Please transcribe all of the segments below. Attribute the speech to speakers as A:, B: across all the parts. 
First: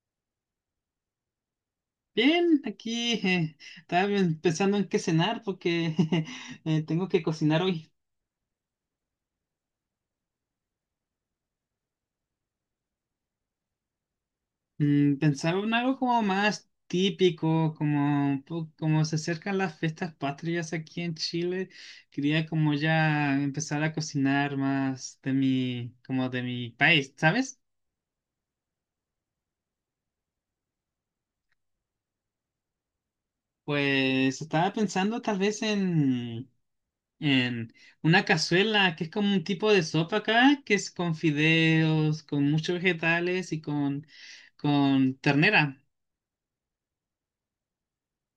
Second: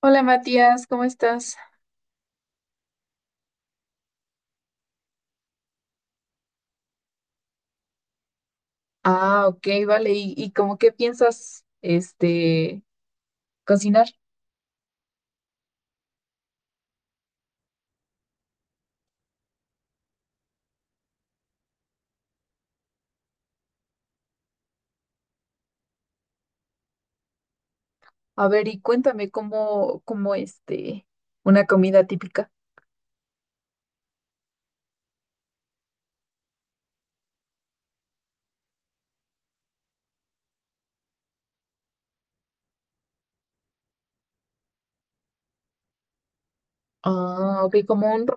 A: Hola Matías, ¿cómo estás?
B: Bien, aquí estaba bien pensando en qué cenar, porque tengo que cocinar hoy.
A: Ah, ok, vale. ¿Y, cómo qué piensas, cocinar?
B: Pensaba en algo como más típico, como, como se acercan las fiestas patrias aquí en Chile. Quería como ya empezar a cocinar más de mi, como de mi país, ¿sabes?
A: A ver, y cuéntame cómo una comida típica.
B: Pues estaba pensando tal vez en una cazuela, que es como un tipo de sopa acá, que es con fideos, con muchos vegetales y con ternera.
A: Ah, ok, como un...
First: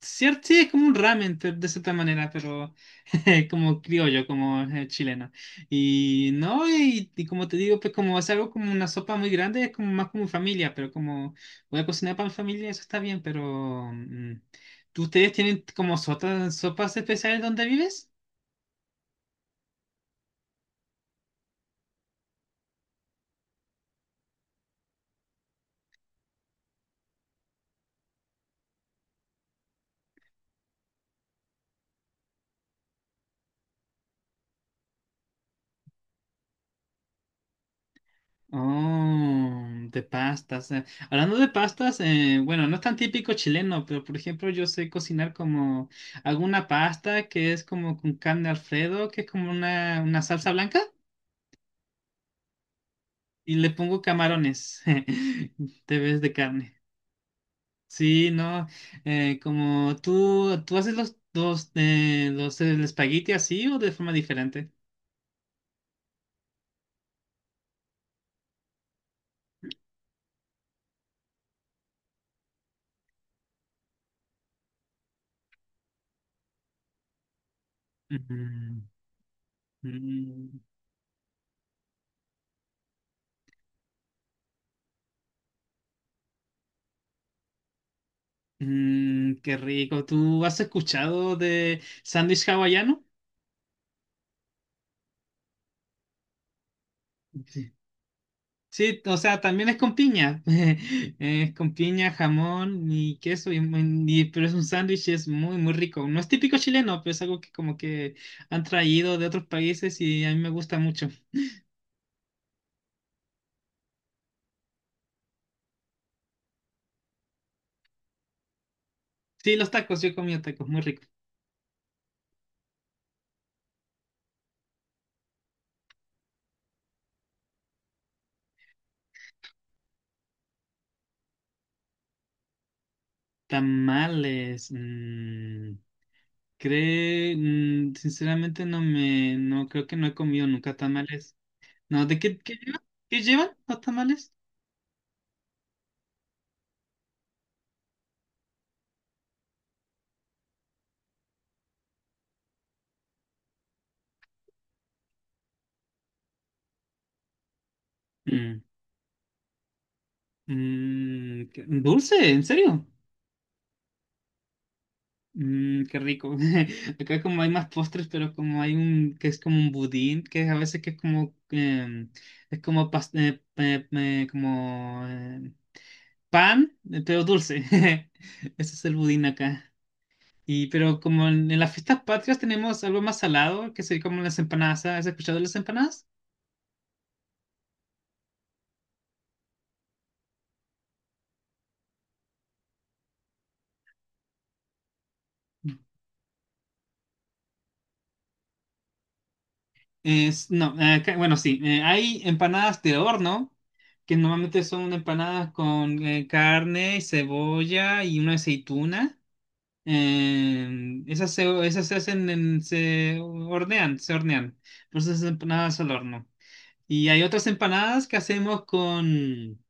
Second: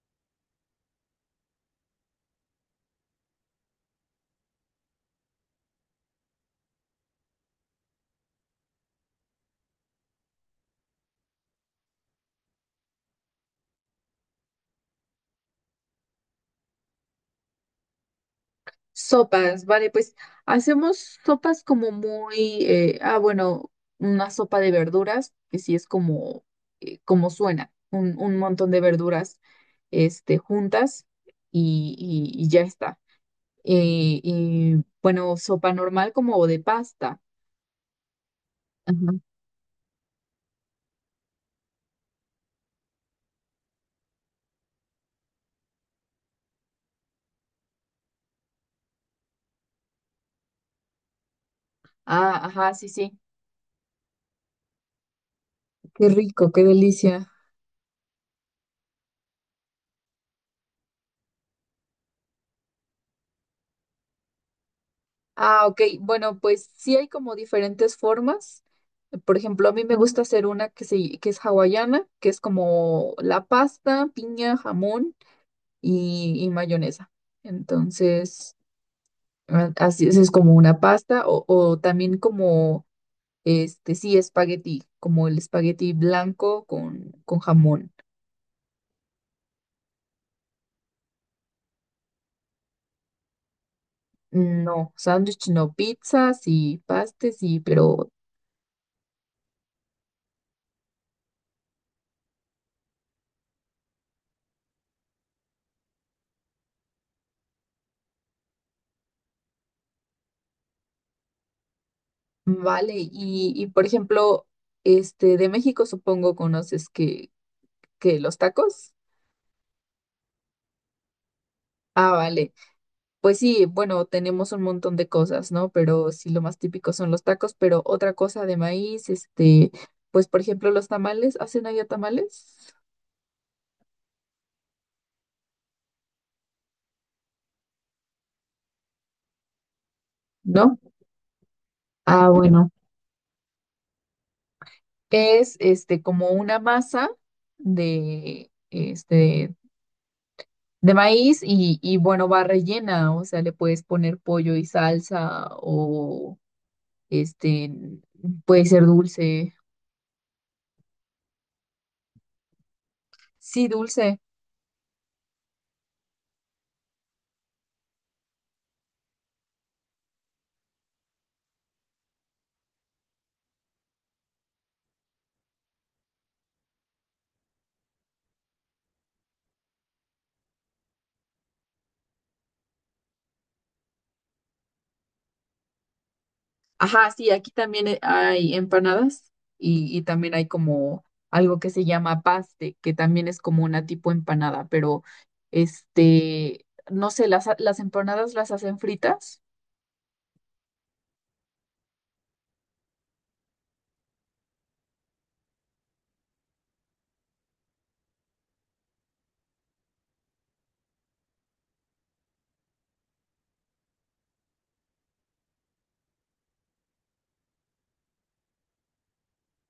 B: Cierto, sí, es como un ramen de cierta manera, pero como criollo, como chileno. Y no, y como te digo, pues como es algo como una sopa muy grande, es como más como familia, pero como voy a cocinar para mi familia, eso está bien. Pero ¿ustedes tienen como sopas especiales donde vives?
A: Sopas, vale, pues hacemos sopas como muy, bueno, una sopa de verduras, que sí es como, como suena, un montón de verduras, juntas y, y ya está. Bueno, sopa normal como de pasta. Ajá.
B: Oh, de pastas. Hablando de pastas, bueno, no es tan típico chileno, pero por ejemplo yo sé cocinar como alguna pasta que es como con carne Alfredo, que es como una salsa blanca,
A: Ah, ajá, sí, sí.
B: y le pongo camarones te
A: Qué
B: ves de
A: rico, qué
B: carne.
A: delicia.
B: Sí, no, como tú haces los el espagueti así o de forma diferente.
A: Ah, ok. Bueno, pues sí hay como diferentes formas. Por ejemplo, a mí me gusta hacer una que es hawaiana, que es como la pasta, piña, jamón y mayonesa. Entonces,
B: Mm,
A: así es como
B: mm,
A: una pasta o también como, sí, espagueti, como el espagueti blanco con jamón.
B: Qué rico. ¿Tú has escuchado de sándwich hawaiano?
A: No, sándwich no, pizzas y pastes y
B: Sí.
A: pero
B: Sí, o sea, también es con piña. Es con piña, jamón y queso, pero es un sándwich y es muy, muy rico. No es típico chileno, pero es algo que como que han traído de otros países y a mí me gusta mucho.
A: vale. Y por ejemplo, este de México supongo conoces que los tacos.
B: Sí, los tacos, yo he comido tacos, muy rico.
A: Ah, vale. Pues sí, bueno, tenemos un montón de cosas, ¿no? Pero sí, lo más típico son los tacos, pero otra cosa de maíz, pues por ejemplo, los tamales, ¿hacen allá tamales?
B: Tamales, sinceramente no creo que no he comido nunca
A: ¿No?
B: tamales. No, ¿de
A: Ah,
B: qué,
A: bueno.
B: llevan? ¿Qué llevan los tamales?
A: Es este como una masa de de maíz y bueno, va rellena, o sea, le puedes poner pollo y salsa o este,
B: Mm,
A: puede ser dulce.
B: ¿Dulce, en serio?
A: Sí, dulce.
B: Qué rico. Acá como hay más postres, pero como hay un que es como un budín, que a veces que es es como pan, pero dulce. Ese es el budín acá. Y pero como en las fiestas patrias tenemos algo más salado, que sería como las empanadas. ¿Has escuchado de las empanadas?
A: Ajá, sí, aquí también hay empanadas y también hay como algo que se llama paste, que también es como una tipo empanada, pero este, no sé, las empanadas las hacen fritas.
B: No, bueno, sí. Hay empanadas de horno, que normalmente son empanadas con carne, cebolla y una aceituna. Esas se hacen se hornean, se hornean. Por eso esas empanadas al horno. Y hay otras empanadas que hacemos con,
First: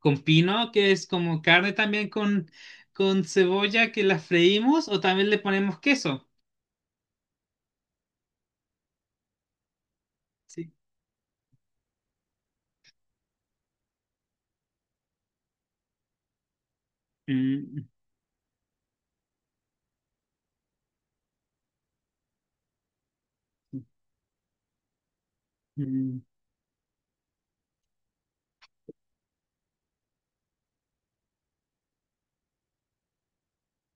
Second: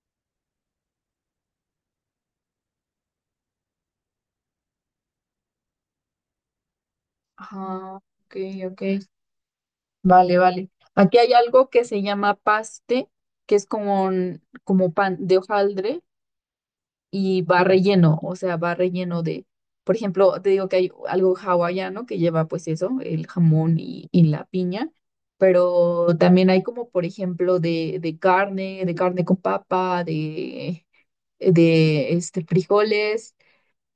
B: con pino, que es como carne también con cebolla, que la freímos, o también le ponemos queso.
A: Ajá, ok, ok. Vale, vale.
B: Sí.
A: Aquí hay algo que se llama paste, que es como, como pan de hojaldre y va
B: Mm,
A: relleno, o sea, va relleno de, por ejemplo, te digo que hay algo hawaiano que lleva pues eso, el jamón
B: mm,
A: y la piña, pero
B: mm,
A: también hay como, por ejemplo, de carne con papa, de, frijoles.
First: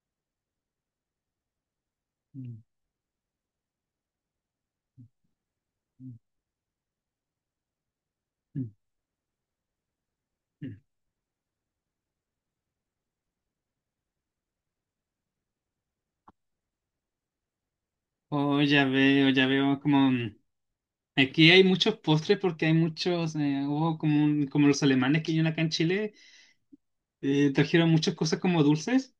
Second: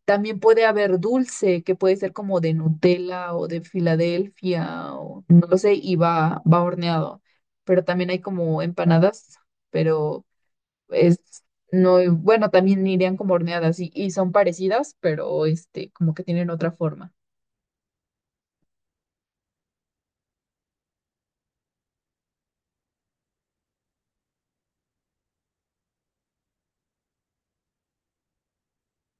A: También puede haber dulce, que puede ser como de Nutella o de Filadelfia, o no lo sé, y
B: mm,
A: va, va horneado. Pero también hay como
B: mm,
A: empanadas, pero
B: mm.
A: es, no, bueno, también irían como horneadas y son parecidas, pero como que tienen otra forma.
B: Oh, ya veo aquí hay muchos postres porque hay muchos, hubo como los alemanes que hay acá en Chile, trajeron muchas cosas como dulces.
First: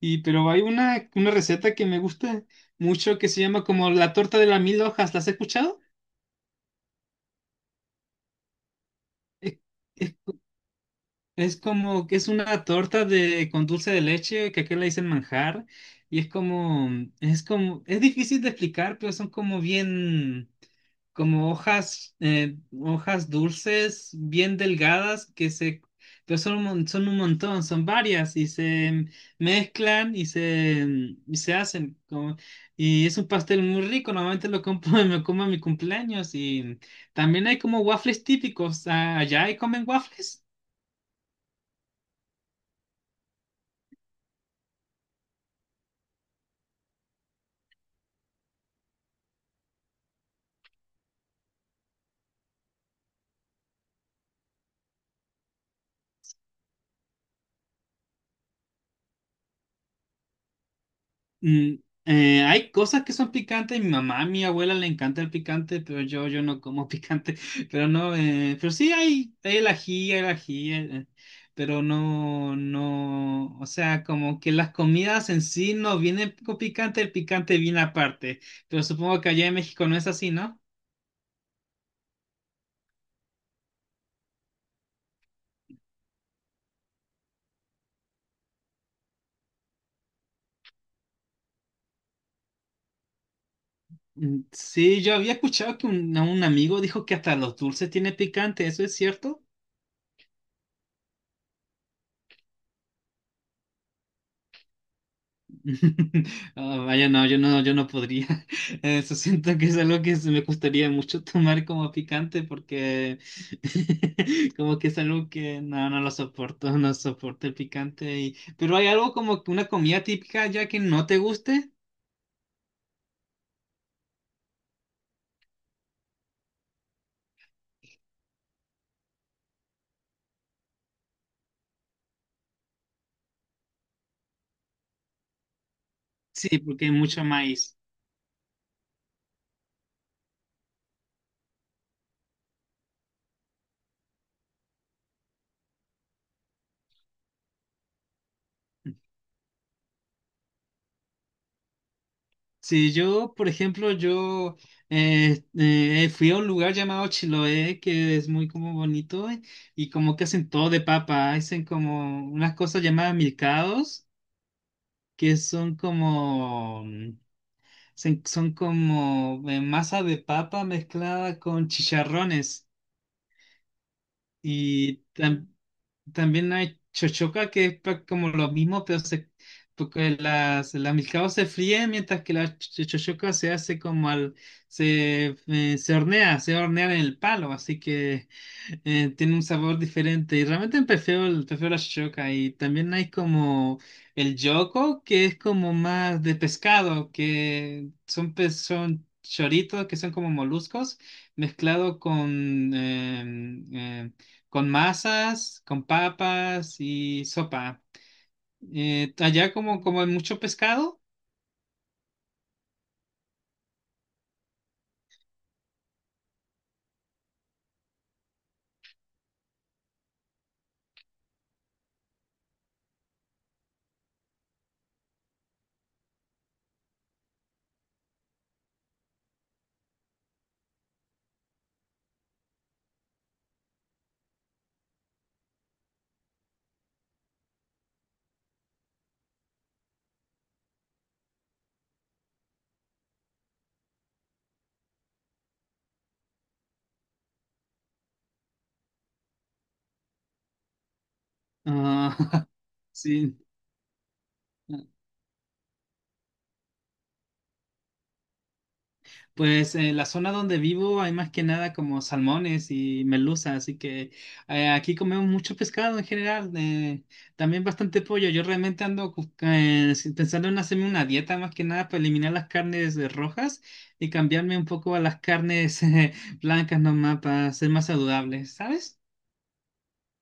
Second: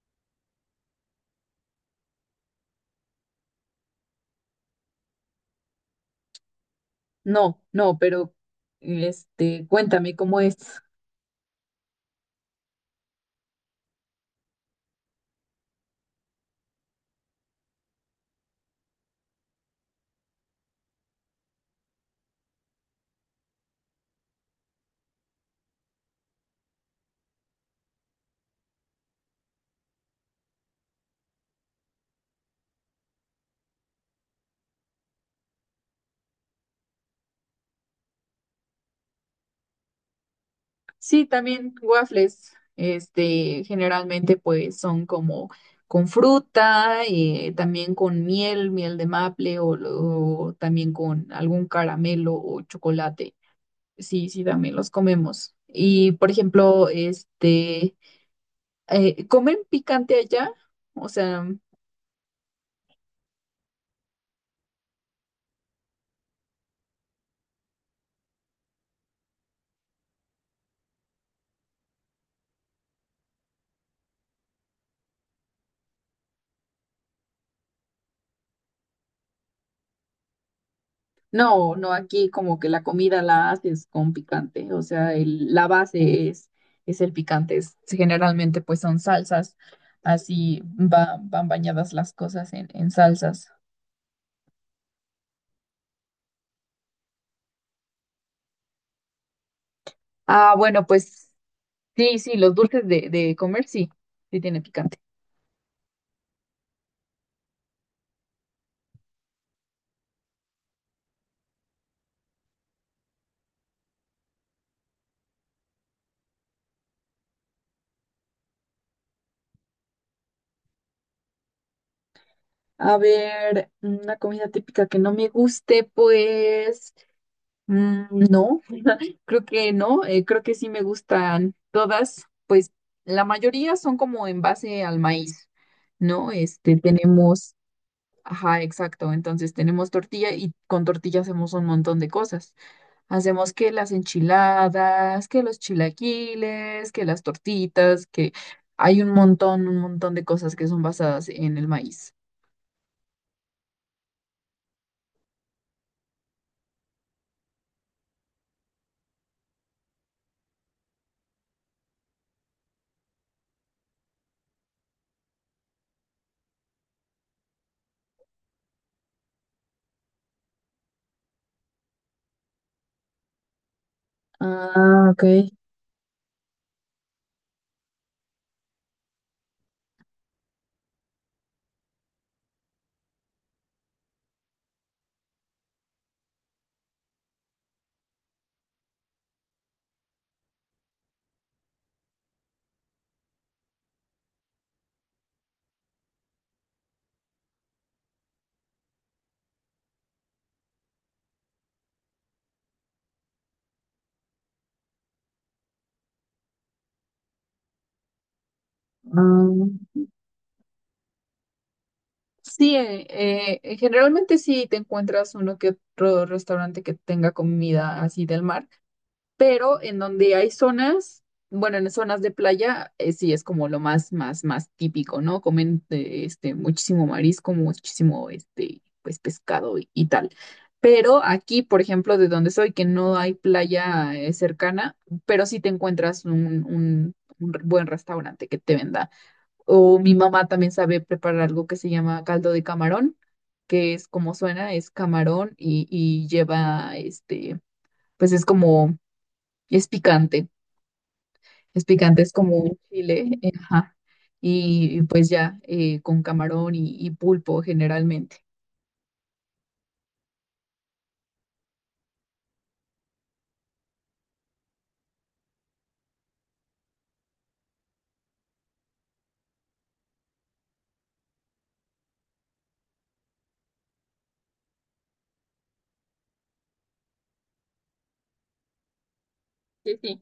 B: Y pero hay una receta que me gusta mucho, que se llama como la torta de las mil hojas. ¿Las has escuchado?
A: No, no, pero
B: Es,
A: cuéntame
B: es
A: cómo es.
B: Es como que es una torta de con dulce de leche, que aquí le dicen manjar, y es como es difícil de explicar, pero son como bien como hojas hojas dulces bien delgadas que se, pero son son un montón, son varias, y se mezclan y se hacen como, y es un pastel muy rico, normalmente lo compro y me como en mi cumpleaños. Y también hay como waffles típicos. ¿Allá y comen waffles?
A: Sí, también waffles, generalmente pues son como con fruta, también con miel, miel de maple o, o también con algún caramelo o chocolate. Sí, sí, también los comemos. Y por ejemplo, ¿comen picante allá? O sea,
B: Mm, Hay cosas que son picantes. Mi mamá, a mi abuela le encanta el picante, pero yo no como picante. Pero no, pero sí hay el ají, pero no, no. O sea, como que las comidas en sí no vienen con picante, el picante viene aparte. Pero supongo que allá en México no es así, ¿no?
A: no, no, aquí como que la comida la haces con picante, o sea, la base es el picante, generalmente pues son salsas, van bañadas las cosas en salsas.
B: Mm, sí, yo había escuchado que un amigo dijo que hasta los dulces tienen picante. ¿Eso es cierto?
A: Ah, bueno, pues sí, sí, los dulces de comer sí, sí tiene picante.
B: Ah, vaya, no, yo no, yo no podría. Eso siento que es algo que se me gustaría mucho tomar como picante, porque como que es algo que no, no lo soporto, no soporto el picante. Y... Pero hay algo como que una comida típica ya que no te guste.
A: A ver, una comida típica que no me guste, pues mm, no. Creo que no, creo que sí me gustan todas, pues la mayoría son como en base al maíz, ¿no?
B: Sí,
A: Este,
B: porque hay mucho
A: tenemos,
B: maíz.
A: ajá, exacto, entonces tenemos tortilla y con tortilla hacemos un montón de cosas. Hacemos que las enchiladas, que los chilaquiles, que las tortitas, que hay un montón de cosas que son basadas en el maíz.
B: Sí, yo, por ejemplo, yo fui a un lugar llamado Chiloé, que es muy como bonito, y como que hacen todo de papa, hacen como unas cosas llamadas milcaos, que son como, son como masa de papa mezclada con chicharrones. Y
A: Ah, ok.
B: también hay chochoca, que es como lo mismo, pero porque las milcaos se fríen, mientras que la chochoca se hace como se hornea en el palo, así que tiene un sabor diferente. Y realmente prefiero la chochoca. Y también hay como el yoco, que es como más de pescado, que son, son choritos, que son como moluscos mezclado con con masas, con papas y sopa. Allá
A: Ah,
B: como, como hay mucho pescado.
A: sí, generalmente sí te encuentras uno que otro restaurante que tenga comida así del mar, pero en donde hay zonas, bueno, en zonas de playa, sí es como lo más, más típico, ¿no? Comen muchísimo marisco, muchísimo pues pescado y tal. Pero aquí, por ejemplo, de donde soy, que no hay playa cercana, pero sí te encuentras un un buen restaurante que te venda o mi mamá también sabe preparar algo que se llama caldo de camarón, que es como suena, es camarón y lleva, pues es como, es picante, es
B: Ah,
A: picante, es como un chile,
B: sí.
A: ajá, y pues ya, con camarón y pulpo generalmente.
B: Pues en la zona donde vivo hay más que nada como salmones y merluza, así que aquí comemos mucho pescado en general, también bastante pollo. Yo realmente ando sí, pensando en hacerme una dieta más que nada para eliminar las carnes rojas y cambiarme un poco a las carnes blancas nomás, para ser más saludables, ¿sabes?
A: Sí, sí,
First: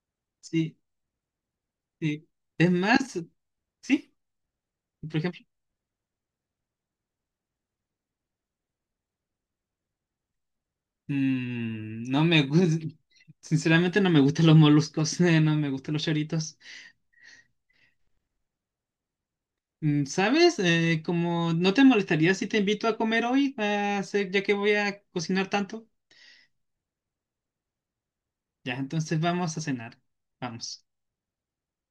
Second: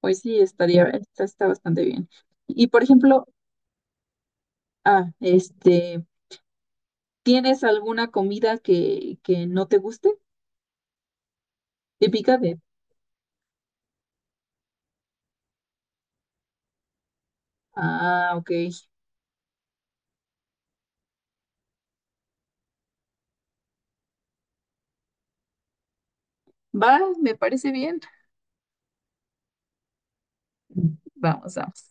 A: pues sí,
B: Sí.
A: está bastante bien.
B: Sí.
A: Y
B: Es
A: por
B: más,
A: ejemplo,
B: sí,
A: ah,
B: por ejemplo,
A: este, ¿tienes alguna comida que no te guste?
B: no
A: Típica
B: me
A: de,
B: gusta, sinceramente no me gustan los moluscos, no me gustan los choritos.
A: ah, ok,
B: ¿Sabes? Como no te molestaría si te invito a comer hoy, ya que voy a cocinar tanto.
A: va, me parece bien.
B: Ya, entonces vamos a cenar. Vamos.
A: Vamos, vamos.